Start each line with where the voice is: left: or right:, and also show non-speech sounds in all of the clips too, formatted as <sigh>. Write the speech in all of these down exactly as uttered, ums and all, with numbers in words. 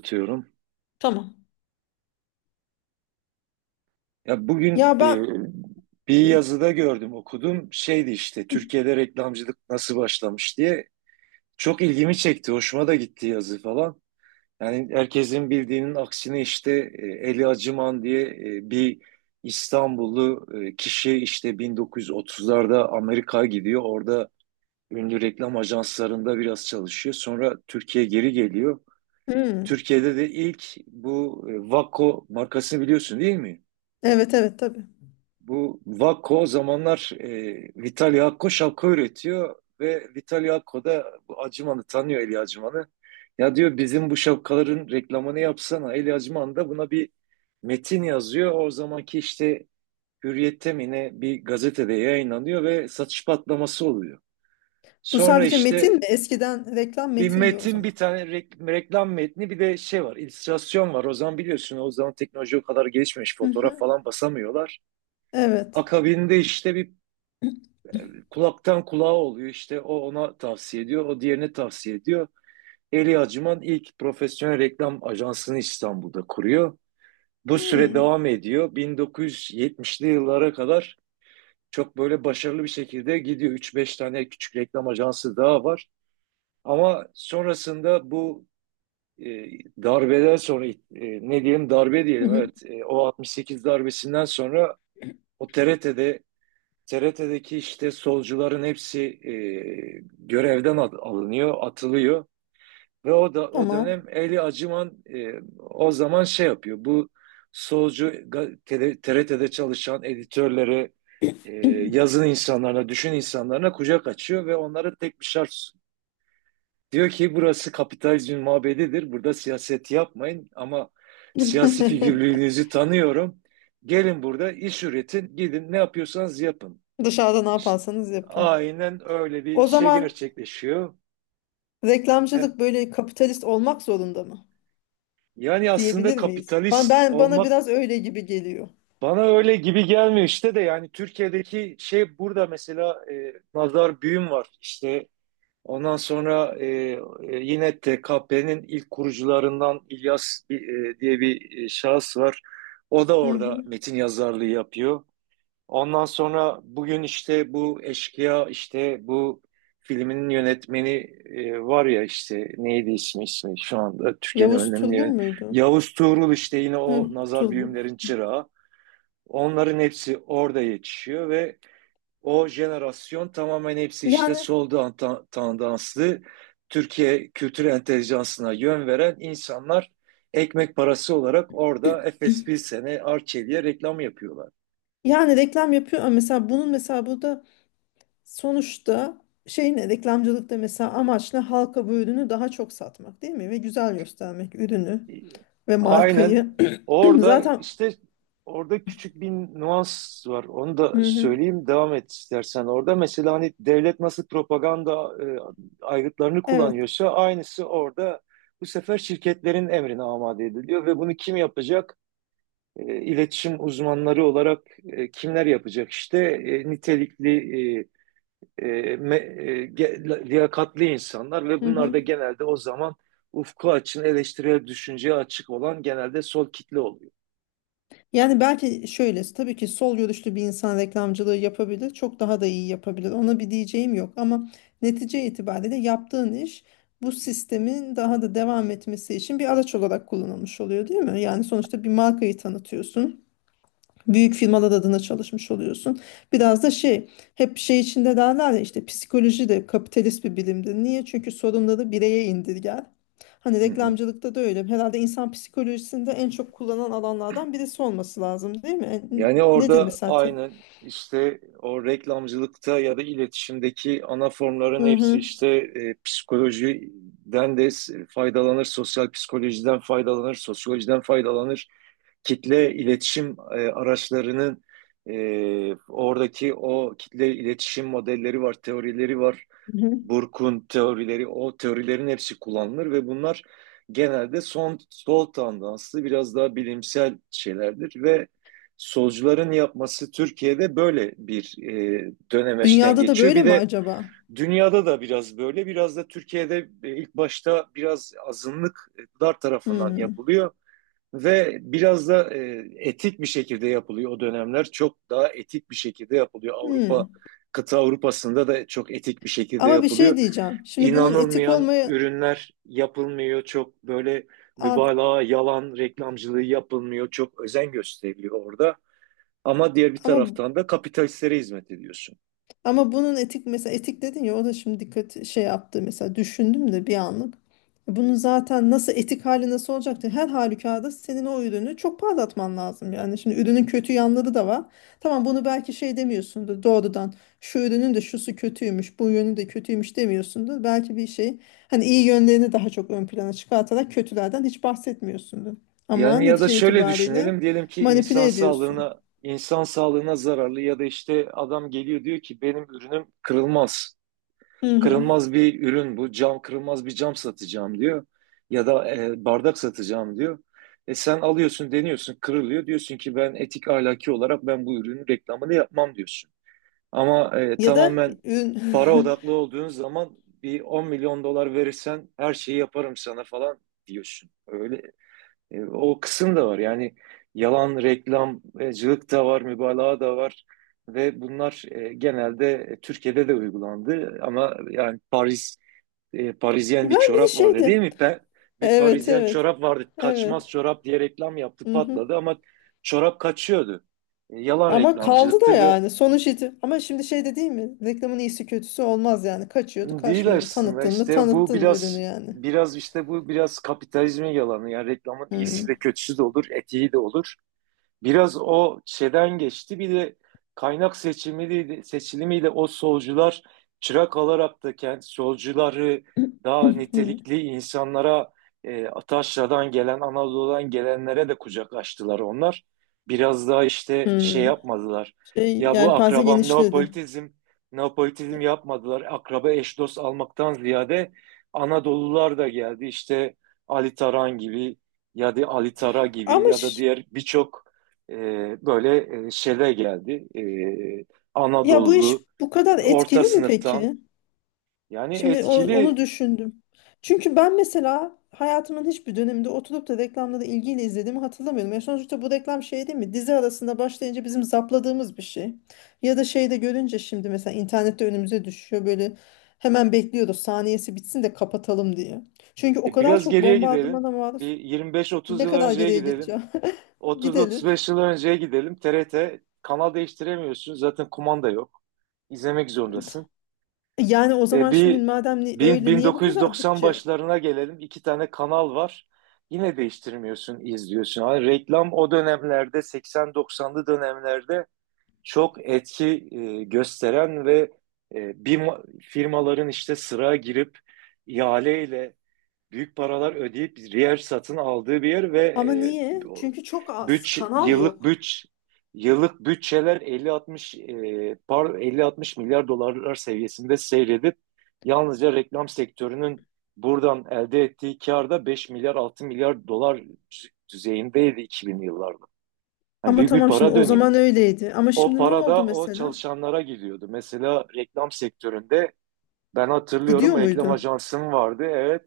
right: Atıyorum.
left: Tamam.
right: Ya bugün
left: Ya
right: e,
left: ben
right: bir
left: Hı,
right: yazıda gördüm, okudum. Şeydi işte
left: hı.
right: Türkiye'de reklamcılık nasıl başlamış diye. Çok ilgimi çekti, hoşuma da gitti yazı falan. Yani herkesin bildiğinin aksine işte e, Eli Acıman diye e, bir İstanbullu e, kişi işte bin dokuz yüz otuzlarda Amerika'ya gidiyor. Orada ünlü reklam ajanslarında biraz çalışıyor. Sonra Türkiye'ye geri geliyor.
left: Hmm.
right: Türkiye'de de ilk bu e, Vakko markasını biliyorsun, değil mi?
left: Evet evet tabii.
right: Bu Vakko o zamanlar e, Vitali Hakko şapka üretiyor ve Vitali Hakko da bu Acıman'ı tanıyor, Eli Acıman'ı. Ya diyor, bizim bu şapkaların reklamını yapsana. Eli Acıman da buna bir metin yazıyor. O zamanki işte Hürriyet'te mi ne bir gazetede yayınlanıyor ve satış patlaması oluyor.
left: Bu
right: Sonra
left: sadece metin
right: işte
left: mi? Eskiden reklam
right: bir
left: metindi o
right: metin, bir
left: zaman.
right: tane rek- reklam metni, bir de şey var, illüstrasyon var. O zaman biliyorsun, o zaman teknoloji o kadar gelişmemiş,
left: Hı
right: fotoğraf
left: hı.
right: falan basamıyorlar.
left: Evet.
right: Akabinde işte bir kulaktan kulağa oluyor. İşte o ona tavsiye ediyor, o diğerine tavsiye ediyor. Eli Acıman ilk profesyonel reklam ajansını İstanbul'da kuruyor. Bu süre
left: Hmm.
right: devam ediyor. bin dokuz yüz yetmişli yıllara kadar çok böyle başarılı bir şekilde gidiyor. Üç beş tane küçük reklam ajansı daha var. Ama sonrasında bu e, darbeden sonra, e, ne diyelim, darbe
left: Hı
right: diyelim,
left: hı.
right: evet, e, o altmış sekiz darbesinden sonra o T R T'de T R T'deki işte solcuların hepsi e, görevden al- alınıyor, atılıyor ve o da o
left: Tamam.
right: dönem Eli Acıman e, o zaman şey yapıyor. Bu solcu ga- tele- T R T'de çalışan editörlere, e, yazın insanlarına, düşün insanlarına kucak açıyor ve onlara tek bir şart sunuyor. Diyor ki burası kapitalizmin mabedidir. Burada siyaset yapmayın ama siyasi
left: <laughs>
right: figürlüğünüzü tanıyorum. Gelin burada iş üretin, gidin ne yapıyorsanız yapın.
left: Dışarıda ne
right: İşte
left: yaparsanız yapın.
right: aynen öyle bir
left: O
right: şey
left: zaman
right: gerçekleşiyor. E,
left: reklamcılık böyle kapitalist olmak zorunda mı
right: Yani aslında
left: diyebilir miyiz? Ben,
right: kapitalist
left: ben bana
right: olmak
left: biraz öyle gibi geliyor.
right: bana öyle gibi gelmiyor işte, de yani Türkiye'deki şey, burada mesela e, Nazar Büyüm var işte, ondan sonra e, e, yine T K P'nin ilk kurucularından İlyas e, diye bir e, şahıs var. O da
left: Hı
right: orada
left: hı.
right: metin yazarlığı yapıyor. Ondan sonra bugün işte bu eşkıya işte bu filminin yönetmeni e, var ya, işte neydi ismi, ismi şu anda, Türkiye'nin
left: Yavuz
right: önemli
left: Turgul
right: yön,
left: muydu?
right: Yavuz Tuğrul işte, yine
left: Hı,
right: o nazar
left: Turgul.
right: büyümlerin çırağı. Onların hepsi orada yetişiyor ve o jenerasyon tamamen, hepsi işte
left: Yani
right: sol dan- tandanslı, Türkiye kültür entelijansına yön veren insanlar, ekmek parası olarak orada Efes, bir sene Arçelik'e reklam yapıyorlar.
left: yani reklam yapıyor ama mesela bunun mesela burada. Sonuçta şeyin reklamcılıkta mesela amaç ne? Halka bu ürünü daha çok satmak değil mi? Ve güzel göstermek ürünü ve
right: Aynen.
left: markayı. <clears throat>
right: orada
left: Zaten.
right: işte Orada küçük bir nuans var. Onu
left: Hı
right: da
left: hı,
right: söyleyeyim, devam et istersen. Orada mesela hani devlet nasıl propaganda e, aygıtlarını
left: evet.
right: kullanıyorsa, aynısı orada bu sefer şirketlerin emrine amade ediliyor ve bunu kim yapacak? E, iletişim uzmanları olarak e, kimler yapacak? İşte e, nitelikli, e, e, me- e, ge- liyakatli insanlar ve
left: Hı
right: bunlar
left: hı.
right: da genelde o zaman, ufku açın, eleştirel düşünceye açık olan, genelde sol kitle oluyor.
left: Yani belki şöyle tabii ki sol görüşlü bir insan reklamcılığı yapabilir. Çok daha da iyi yapabilir. Ona bir diyeceğim yok ama netice itibariyle yaptığın iş bu sistemin daha da devam etmesi için bir araç olarak kullanılmış oluyor değil mi? Yani sonuçta bir markayı tanıtıyorsun. Büyük firmalar adına çalışmış oluyorsun. Biraz da şey, hep şey içinde derler ya işte psikoloji de kapitalist bir bilimdir. Niye? Çünkü sorunları bireye indirger. Hani
right: Hı hı.
left: reklamcılıkta da öyle. Herhalde insan psikolojisinde en çok kullanılan alanlardan birisi olması lazım, değil mi? E,
right: Yani
left: Nedir
right: orada
left: mesela? te-
right: aynen işte o reklamcılıkta ya da iletişimdeki ana formların
left: Hı
right: hepsi
left: hı.
right: işte e, psikolojiden de s- faydalanır, sosyal psikolojiden faydalanır, sosyolojiden faydalanır. Kitle iletişim e, araçlarının, e, oradaki o kitle iletişim modelleri var, teorileri var.
left: Hı hı.
right: Burke'un teorileri, o teorilerin hepsi kullanılır ve bunlar genelde son sol tandanslı, biraz daha bilimsel şeylerdir ve solcuların yapması Türkiye'de böyle bir e, dönemeçten
left: Dünyada da
right: geçiyor.
left: böyle
right: Bir
left: mi
right: de
left: acaba?
right: dünyada da biraz böyle, biraz da Türkiye'de e, ilk başta biraz azınlıklar tarafından
left: Hmm.
right: yapılıyor. Ve biraz da e, etik bir şekilde yapılıyor o dönemler. Çok daha etik bir şekilde yapılıyor. Avrupa,
left: Hmm.
right: kıta Avrupa'sında da çok etik bir şekilde
left: Ama bir şey
right: yapılıyor.
left: diyeceğim. Şimdi bunun etik
right: İnanılmayan
left: olmaya
right: ürünler yapılmıyor. Çok böyle
left: Ad-
right: mübalağa, yalan reklamcılığı yapılmıyor. Çok özen gösteriliyor orada. Ama diğer bir
left: ama
right: taraftan da kapitalistlere hizmet ediyorsun.
left: Ama bunun etik, mesela etik dedin ya, o da şimdi dikkat şey yaptı, mesela düşündüm de bir anlık. Bunun zaten nasıl etik hali nasıl olacaktı? Her halükarda senin o ürünü çok parlatman lazım. Yani şimdi ürünün kötü yanları da var. Tamam, bunu belki şey demiyorsundur doğrudan. Şu ürünün de şusu kötüymüş, bu yönü de kötüymüş demiyorsundur. Belki bir şey, hani iyi yönlerini daha çok ön plana çıkartarak kötülerden hiç bahsetmiyorsundur. Ama
right: Yani ya da
left: netice
right: şöyle
left: itibariyle
right: düşünelim, diyelim ki
left: manipüle
right: insan
left: ediyorsun.
right: sağlığına insan sağlığına zararlı ya da işte adam geliyor, diyor ki benim ürünüm kırılmaz.
left: Hı hı.
right: Kırılmaz bir ürün bu. Cam, kırılmaz bir cam satacağım diyor. Ya da e, bardak satacağım diyor. E, sen alıyorsun, deniyorsun, kırılıyor. Diyorsun ki ben etik, ahlaki olarak ben bu ürünün reklamını yapmam diyorsun. Ama e,
left: Ya da
right: tamamen para
left: ürün.
right: odaklı
left: <laughs>
right: olduğun zaman, bir on milyon dolar verirsen her şeyi yaparım sana falan diyorsun. Öyle e, o kısım da var. Yani yalan reklamcılık da var, mübalağa da var. Ve bunlar e, genelde e, Türkiye'de de uygulandı. Ama yani Paris, e, Parisyen bir
left: Ben bir de
right: çorap vardı, değil
left: şeydi.
right: mi? Pe- bir
left: Evet
right: Parisyen
left: evet.
right: çorap vardı.
left: Evet.
right: Kaçmaz çorap diye reklam yaptı,
left: Mhm.
right: patladı ama çorap kaçıyordu. E, yalan
left: Ama kaldı da
right: reklamcılıktı ve
left: yani sonuç iti. Ama şimdi şey de değil mi? Reklamın iyisi kötüsü olmaz yani. Kaçıyordu,
right: değil
left: kaçmıyordu.
right: aslında
left: Tanıttın mı?
right: işte, bu
left: Tanıttın ürünü
right: biraz
left: yani.
right: biraz işte bu biraz kapitalizmin yalanı. Yani reklamın iyisi de
left: Hmm.
right: kötüsü de olur, etiği de olur. Biraz o şeyden geçti. Bir de kaynak seçimiyle, seçilimiyle o solcular, çırak alarak da kendi solcuları, daha
left: <clears throat> Hmm.
right: nitelikli insanlara, e, Ataşra'dan gelen, Anadolu'dan gelenlere de kucak açtılar onlar. Biraz daha işte şey
left: Hmm.
right: yapmadılar.
left: Şey,
right: Ya bu
left: yelpaze
right: akrabam
left: genişledi.
right: neopolitizm, neopolitizm yapmadılar. Akraba, eş dost almaktan ziyade Anadolular da geldi. İşte Ali Taran gibi ya da Ali Tara gibi
left: Ama
right: ya da
left: ş-
right: diğer birçok e, böyle e, şele geldi. E,
left: ya bu iş
right: Anadolu
left: bu kadar
right: orta
left: etkili mi
right: sınıftan,
left: peki?
right: yani
left: Şimdi o- onu
right: etkili.
left: düşündüm. Çünkü ben mesela hayatımın hiçbir döneminde oturup da reklamları ilgiyle izlediğimi hatırlamıyorum. Yani sonuçta bu reklam şey değil mi? Dizi arasında başlayınca bizim zapladığımız bir şey. Ya da şeyde görünce şimdi mesela internette önümüze düşüyor böyle, hemen bekliyoruz saniyesi bitsin de kapatalım diye. Çünkü o
right: E,
left: kadar
right: biraz
left: çok
right: geriye gidelim.
left: bombardımana
right: Bir
left: maruz.
right: yirmi beş otuz
left: Ne
right: yıl
left: kadar
right: önceye
left: geriye
right: gidelim.
left: gideceğim? <laughs> Gidelim.
right: otuz otuz beş yıl önceye gidelim. T R T, kanal değiştiremiyorsun. Zaten kumanda yok. İzlemek zorundasın.
left: Yani o
right: E,
left: zaman şimdi
right: bir
left: madem ni-
right: bin-
left: öyle niye bu kadar
right: 1990
left: bütçe?
right: başlarına gelelim. İki tane kanal var. Yine değiştirmiyorsun, izliyorsun. Hani reklam o dönemlerde, seksen doksanlı dönemlerde çok etki e, gösteren ve e, bir ma- firmaların işte sıraya girip ihaleyle büyük paralar ödeyip yer satın aldığı bir yer ve
left: Ama
right: e,
left: niye?
right: bu-
left: Çünkü çok az
right: bütç
left: kanal
right: yıllık
left: yok.
right: bütç yıllık bütçeler elli altmış, e, par elli altmış milyar dolarlar seviyesinde seyredip, yalnızca reklam sektörünün buradan elde ettiği kar da beş milyar, altı milyar dolar düzeyindeydi iki binli yıllarda. Yani
left: Ama
right: büyük bir
left: tamam şimdi
right: para
left: o
right: dönüyor.
left: zaman öyleydi. Ama
right: O
left: şimdi ne
right: para
left: oldu
right: da o
left: mesela?
right: çalışanlara gidiyordu. Mesela reklam sektöründe, ben hatırlıyorum,
left: Gidiyor
right: reklam
left: muydu?
right: ajansım vardı. Evet,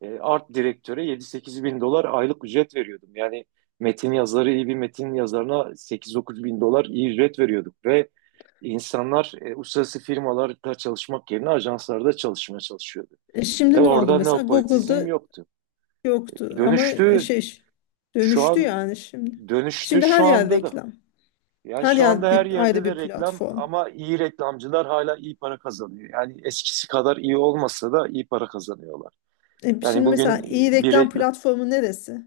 right: e, art direktöre yedi sekiz bin dolar aylık ücret veriyordum. Yani metin yazarı, iyi bir metin yazarına sekiz dokuz bin dolar iyi ücret veriyorduk. Ve insanlar e, uluslararası firmalarda çalışmak yerine ajanslarda çalışmaya çalışıyordu.
left: E
right: Ve
left: şimdi ne oldu
right: orada
left: mesela?
right: neopolitizm
left: Google'da
right: yoktu.
left: yoktu ama e,
right: Dönüştü
left: şey
right: şu
left: dönüştü
right: an
left: yani şimdi.
right: Dönüştü
left: Şimdi
right: şu
left: her yer
right: anda da.
left: reklam.
right: Yani
left: Her
right: şu anda
left: yer
right: her
left: bir,
right: yerde
left: ayrı
right: de
left: bir
right: reklam
left: platform.
right: ama iyi reklamcılar hala iyi para kazanıyor. Yani eskisi kadar iyi olmasa da iyi para kazanıyorlar.
left: E
right: Yani
left: şimdi
right: bugün
left: mesela iyi
right: bir
left: reklam
right: reklam.
left: platformu neresi?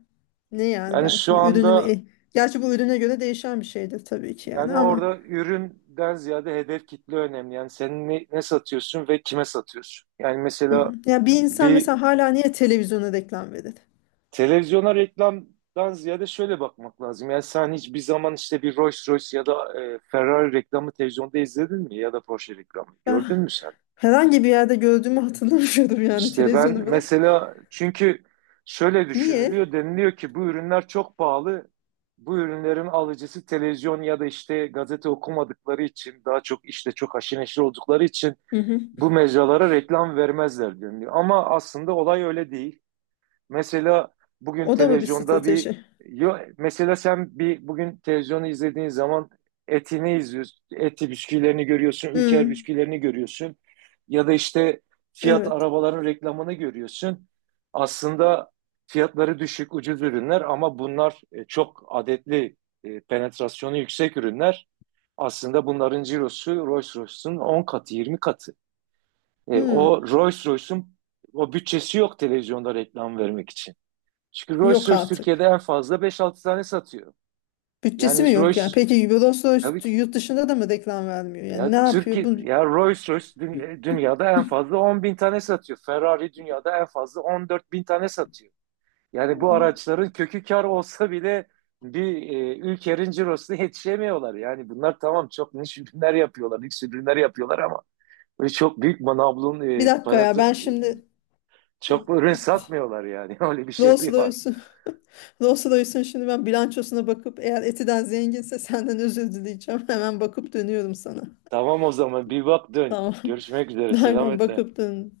left: Ne yani
right: Yani
left: ben
right: şu
left: şimdi ürünümü...
right: anda,
left: e, Gerçi bu ürüne göre değişen bir şeydir tabii ki yani
right: yani
left: ama...
right: orada üründen ziyade hedef kitle önemli. Yani sen ne, ne satıyorsun ve kime satıyorsun? Yani mesela
left: Hmm. Ya bir insan
right: bir
left: mesela hala niye televizyona reklam verir?
right: televizyona reklamdan ziyade şöyle bakmak lazım. Yani sen hiçbir zaman işte bir Rolls Royce ya da e, Ferrari reklamı televizyonda izledin mi? Ya da Porsche reklamı
left: Ben
right: gördün mü sen?
left: herhangi bir yerde gördüğümü hatırlamıyorum yani
right: İşte ben
left: televizyonu bırak.
right: mesela, çünkü şöyle
left: Niye?
right: düşünülüyor, deniliyor ki bu ürünler çok pahalı. Bu ürünlerin alıcısı televizyon ya da işte gazete okumadıkları için, daha çok işte çok haşir neşir oldukları için
left: Hı hı.
right: bu mecralara reklam vermezler deniliyor. Ama aslında olay öyle değil. Mesela bugün
left: O da mı bir
right: televizyonda bir,
left: strateji?
right: yo, mesela sen bir bugün televizyonu izlediğin zaman etini izliyorsun. Eti bisküvilerini görüyorsun, Ülker
left: Hı,
right: bisküvilerini görüyorsun. Ya da işte Fiat
left: evet.
right: arabaların reklamını görüyorsun. Aslında fiyatları düşük, ucuz ürünler ama bunlar e, çok adetli, e, penetrasyonu yüksek ürünler. Aslında bunların cirosu Rolls-Royce'un on katı, yirmi katı. E,
left: Hı,
right: o Rolls-Royce'un o bütçesi yok televizyonda reklam vermek için. Çünkü Rolls
left: yok
right: Royce Türkiye'de
left: artık.
right: en fazla beş altı tane satıyor.
left: Bütçesi mi
right: Yani
left: yok yani?
right: Rolls,
left: Peki
right: tabii
left: Eurosource
right: ki,
left: yurt dışında da mı reklam vermiyor? Yani ne
right: ya
left: yapıyor
right: Türkiye
left: bu?
right: ya Rolls Royce, dü- dünyada en fazla on bin tane satıyor. Ferrari dünyada en fazla on dört bin tane satıyor. Yani bu araçların kökü kar olsa bile bir e, ülkenin cirosuna yetişemiyorlar. Yani bunlar tamam, çok niş ürünler yapıyorlar, lüks ürünler yapıyorlar ama böyle çok büyük manablon,
left: Bir
right: e,
left: dakika ya
right: panatı,
left: ben şimdi
right: çok ürün satmıyorlar yani. <laughs> Öyle bir
left: Rolls
right: şeyleri var.
left: Royce'un <laughs> Rolls Royce'un şimdi ben bilançosuna bakıp eğer Eti'den zenginse senden özür dileyeceğim. <laughs> Hemen bakıp dönüyorum sana.
right: Tamam, o zaman bir bak dön.
left: Tamam.
right: Görüşmek üzere.
left: <laughs> Aynen
right: Selametle.
left: bakıp dön.